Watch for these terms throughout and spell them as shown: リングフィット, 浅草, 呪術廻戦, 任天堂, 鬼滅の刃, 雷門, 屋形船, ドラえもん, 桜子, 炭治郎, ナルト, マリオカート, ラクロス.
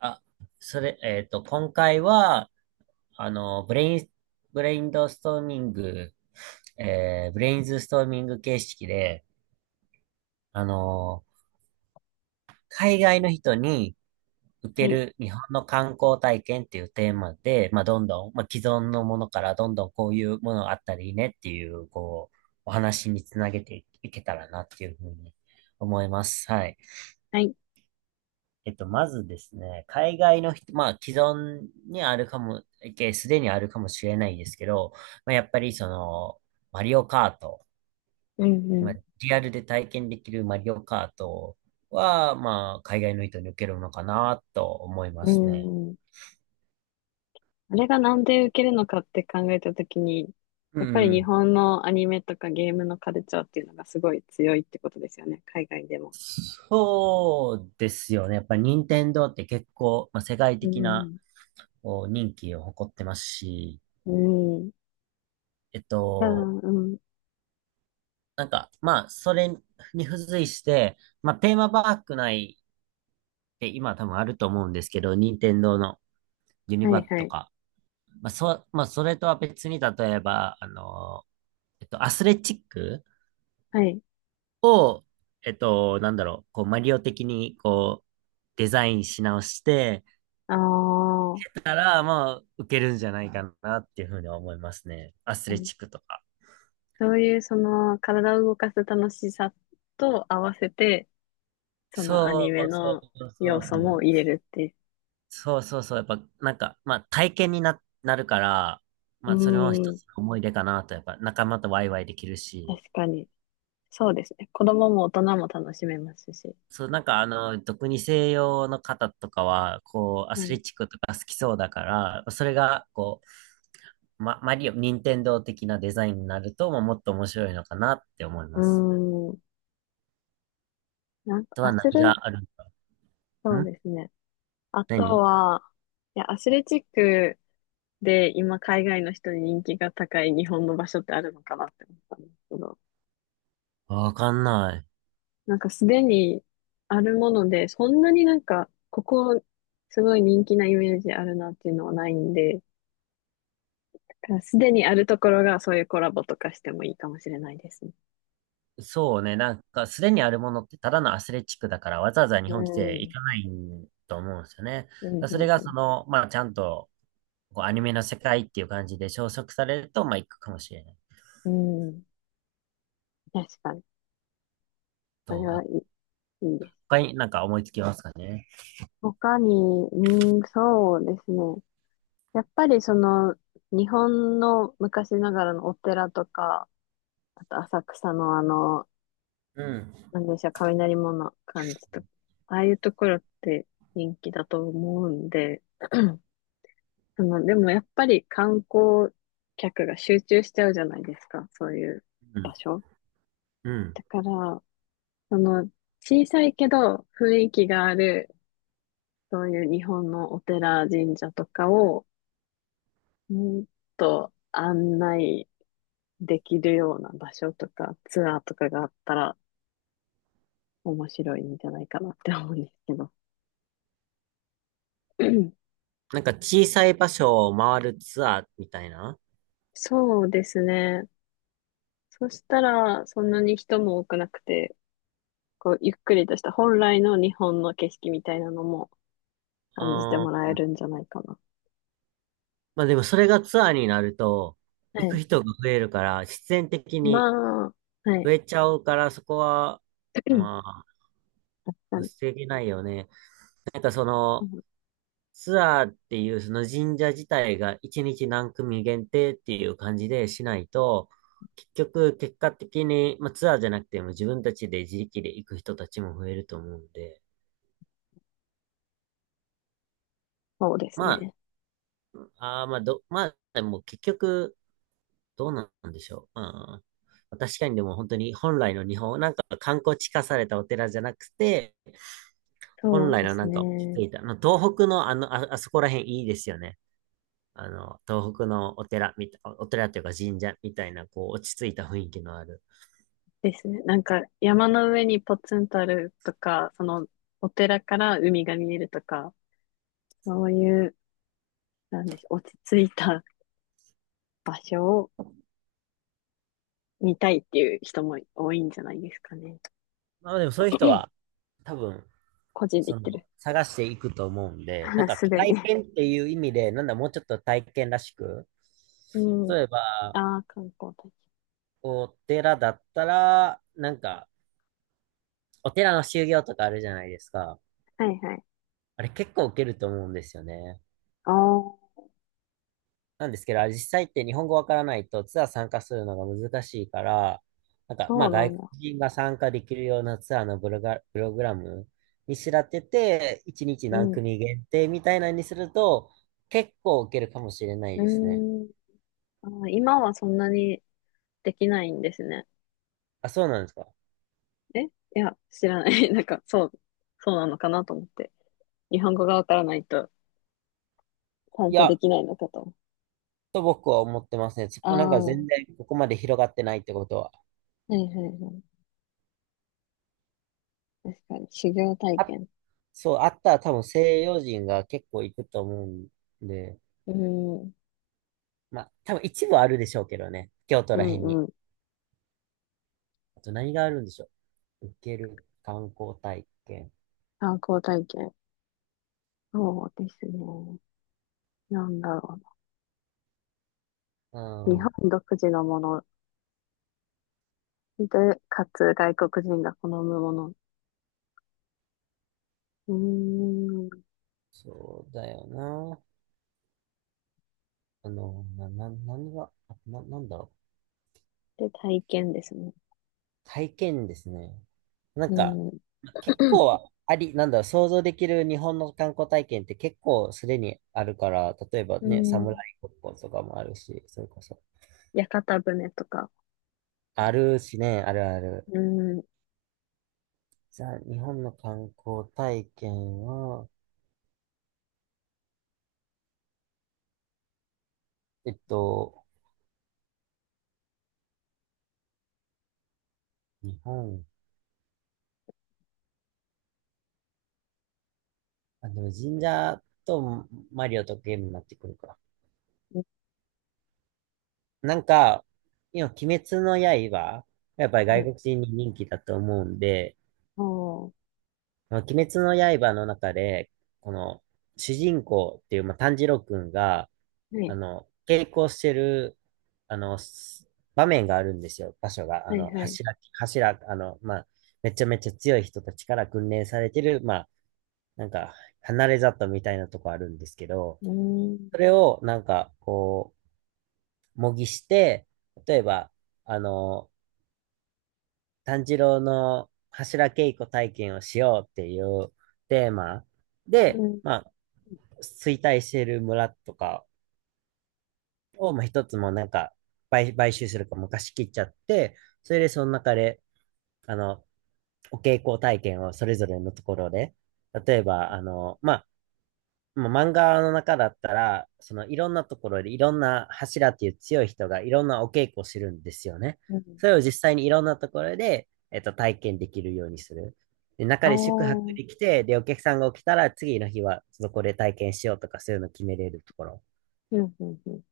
あ、それ、今回は、あの、ブレイン、ブレインドストーミング、ブレインズストーミング形式で、あの、海外の人に受はけい、る日本の観光体験っていうテーマで、まあ、どんどん、まあ、既存のものからどんどんこういうものがあったらいいねっていう、こう、お話につなげていけたらなっていうふうに思います。はい。はい、まずですね、海外の人、まあ、既存にあるかも、えすでにあるかもしれないですけど、まあ、やっぱりその、マリオカート、うまあ、ん、リアルで体験できるマリオカートは、まあ、海外の人に受けるのかなと思いまうすね。ん、うん。あれがなんで受けるのかって考えたときに、うやっぱり日ん。本のアニメとかゲームのカルチャーっていうのがすごい強いってことですよね、海外でも。そうですよね。やっぱり任天堂って結構、まあ、世界う的なん、こう人気を誇ってますし、うん。えっああ、と、うん。まあ、それに付随して、まあ、テーマパーク内って今多分あると思うんですけど、任天堂のユニはバい、はとい、か、まあ、それとは別に、例えば、アスレチックはい。を、こう、マリオ的に、こう、デザインし直して、ああ、たら、まあ、受けるんじゃないかなっていうふうに思いますね。アスうレん、チックとか。そういうその体を動かす楽しさと合わせて、そのアニそメうそのうそ要う素そもう。入れるっていう。そうそうそう。やっぱ、なんか、まあ、体験にな、なるから、うまあ、それも一ん、つの思い出かなと、やっぱ、仲間とワイワイできる確し、かに。そうですね。子供も大人も楽しめますし。そう、なんか、あの、特に西洋の方とかは、こう、アスレチックとか好きそうだから、それが、こう、マリオ、任天堂的なデザインになると、まあ、もっと面白いのかなって思いうます。ん。なんあか、とアはス何レ、があるんだろそう。うですね。あと何は、いや、アスレチックで今海外の人に人気が高い日本の場所ってあるのかなって思ったんですけど、わかんない。なんかすでにあるもので、そんなになんか、ここすごい人気なイメージあるなっていうのはないんで、だからすでにあるところがそういうコラボとかしてもいいかもしれないですね。そうね、なんか、すでにあるものってただのアスレチックだから、わざわざ日う本来て行ん。かないと思うんですよね。だかうん、らそれうが、そん、の、まあ、ちゃんと、こう、アニメの世界っていう感じで消息されると、まあ、行くかもしれない。うん。うん。確かに。それと、はあいい、いいです。他になんか思いつきますかね。他に、うん、そうですね。やっぱりその、日本の昔ながらのお寺とか、あと浅草のあの、うん。なんでしょう、雷門の感じとか、ああいうところって人気だと思うんで、その、でもやっぱり観光客が集中しちゃうじゃないですか、そういううん。場所。うんだから、その、小さいけど雰囲気がある、そういう日本のお寺、神社とかを、もっと案内できるような場所とかツアーとかがあったら面白いんじゃないかなって思うんですけど。なんか、小さい場所を回るツアーみたいな。そうですね。そしたらそんなに人も多くなくて、こうゆっくりとした本来の日本の景色みたいなのもあ感じてもらーえるんじゃないかな。まあ、でも、それがツアーになると、は行くい。人が増えるから、必然的にまあ、は増い。えちゃうから、そこは、ま あ、確かに。防げないよね。なんかそうの、ん、ツアーっていうその神社自体が一日何組限定っていう感じでしないと、結局結果的に、まあ、ツアーじゃなくても自分たちで自力で行く人たちも増えると思うんで、そうですまね。あ、あーまあど、まあ、でも結局どうなんでしょう。うんまあ、確かにでも本当に本来の日本、なんか観光地化されたお寺じゃなくて、そ本う来でのすなんか、ね。あの東北のあの、あ、あそこら辺いいですよね。あの、東北のお寺みた、お寺というか神社みたいな、こう、落ち着いた雰囲気のある。ですね。なんか山の上にポツンとあるとか、そのお寺から海が見えるとか、そういう、なんでしょう、落ち着いた場所を見たいっていう人も多いんじゃないですかね。まあでもそういう人は、多分、個人で行そっの、てる。探していくと思うんで、なん かすでに。体験っていう意味で、なんだ、もうちょっと体験らしく、うん。例えば、ああ、観光大使。お寺だったら、なんか、お寺の修行とかあるじゃないですか。はいはい。あれ結構受けると思うんですよね。ああ、なんですけど、あれ実際って日本語わからないとツアー参加するのが難しいから、なんか、まそうあな外ん国だ。人が参加できるようなツアーのブロガ、プログラムにしらってて、1日う何ん。う組限定みたいなのにすると、結構受けるかもしれないーですね。ん。あー今はそんなにできないんですね。あ、そうなんですか。え、いや、知らない。なんか、そう、そうなのかなと思って。日本語がわからないと参い加でや、きないのかと。と僕は思ってますね。ちょっあとなんかあ、は全然ここまで広がってないってことは。いはいはい。確かに、修行体あ、験。そう、あったら多分西洋人が結構行くと思うんで、うん、まあ多分一部あるでしょうけどね。京都うら辺に。ん、うん。あと何があるんでしょう。受ける観光体験。観光体験。そうですね。なんだろううな。日ん、本独自のもので、かつ外国人が好むもの。うーん。そうだよな。あの、な、な、何が、あな、なんだろう。で、体験ですね。体験ですね。なんうか、ん。結 構あり、なんだろう、想像できる日本の観光体験って結構すでにあるから、例えばうね、侍ん。ごっことかもあるし、それこそ。屋形船とか。あるしね、あるある。うん。はじゃあ、日本の観光体験は、えっと、日本、あ、でも神社とマリオとゲームになってくるか。なんか、今、鬼滅の刃、やっぱり外国い。人に人気だと思うんで、おー。まあ鬼滅の刃の中で、この、主人公っていう、まあ、炭治郎くんが、はあい。の、稽古してる、あの、す場面があるんですよ、場所が。あはいの、はい。柱、あの、まあ、めちゃめちゃ強い人たちから訓練されてる、まあ、なんか、離れ里みたいなとこあるんですけど、うーそん。れを、なんか、こう、模擬して、例えば、あの、炭治郎の柱稽古体験をしようっていうテーマで、うん。まあ、衰退している村とかを、まあ、一つもなんか買収するか昔切っちゃって、それでその中で、あの、お稽古体験をそれぞれのところで、例えば、もう漫画の中だったら、そのいろんなところでいろんな柱っていう強い人がいろんなお稽古をしてるんですよね。うん。それを実際にいろんなところで、えっと、体験できるようにする。で、中ああ。で宿泊うん。できて、で、お客さんが起きたら次の日はそこで体験しようとかそういうのを決めれるところ。うん。うん。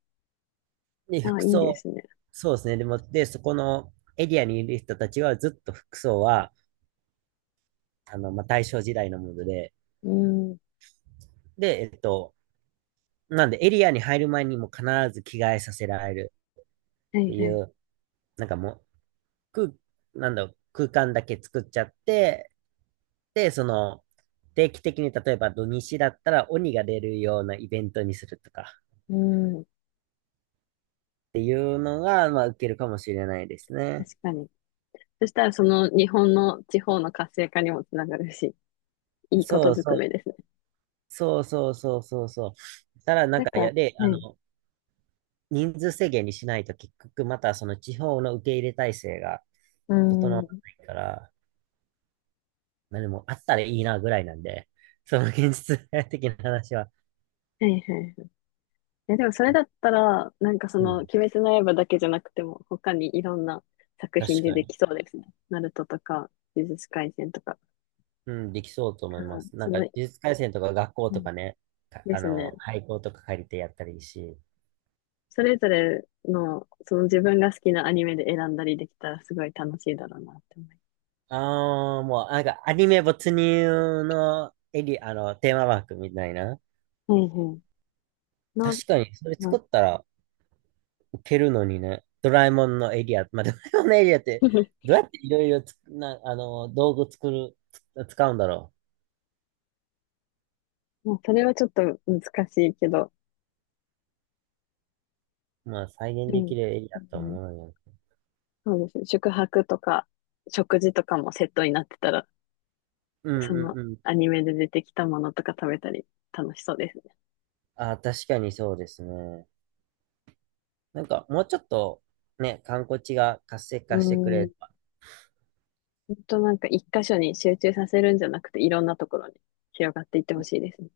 で、ああ、服いいで装。すね。そうですね。でも、で、そこのエリアにいる人たちはずっと服装は、あの、まあ、大正時代のもので、うん。はで、えっと、なんでエリアに入る前にも必ず着替えさせられるっていはいい。う、なんかもう、空、なんだろう、空間だけ作っちゃって、で、その、定期的に例えば土日だったら鬼が出るようなイベントにするとかっうん。ていうのが、まあ、受けるかもしれないですね。確かに。そしたら、その日本の地方の活性化にもつながるし、いいこそとうずそくめう、ですね。そうそうそうそうそう。ただなんなんか、か、いや、で、はあい。の、人数制限にしないと結局またその地方の受け入れ体制がう整ん。わはないから、まあでもあったらいいなぐらいなんで、その現実的な話は、いはいはい。え、でもそれだったら、なんかそうの、ん、鬼滅の刃だけじゃなくても、他にいろんな作品確でかでに。きそうですね。ナルトとか、呪術廻戦とか。うん、できそうと思いだかまら、す。なそんか、の、呪術廻戦とか学校うとん、かね、かであすね。の、廃校とか借りてやったらいいし。それぞれの、その自分が好きなアニメで選んだりできたら、すごい楽しいだろうなって思います。ああ、もう、なんか、アニメ没入のエリ、あの、テーマパークみたいな。はいはい。な、確かに、それま作あ、 ったら受けるのにね。ドラえもんのエリアって、どうやっていろいろつく、な、あの、道具作る、つ使うんだろまあ、それはちょっと難しいけど、う。まあ、再現でできも、るエリうアとん、思うよ。そうですね。宿泊とか、食事とかもセットになってたら、うんそうのんうアん。ニメで出てきたものとか食べたり楽しそうですね。ああ、確かにそうですね。なんか、もうちょっと、ね、観光地が活性う化してくれん、れば。ほんとなんか一箇所に集中させるんじゃなくて、いろんなところに広がっていってほしいですね。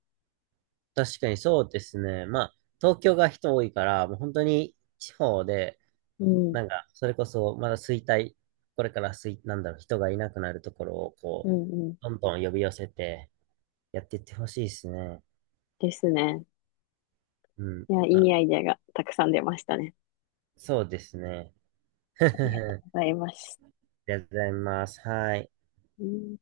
確かにそうですね。まあ、東京が人多いから、もう本当に地方で、うん、なんか、それこそ、まだ衰退、これから衰、なんだろう、人がいなくなるところを、うこう、ん、うん。どんどん呼び寄せて、やっていってほしいですね。ですね。うん。いや、いまいあ、アイデアがたくさん出ましたね。そうですね。ありがと あうございます。りがとうございます。はい。うん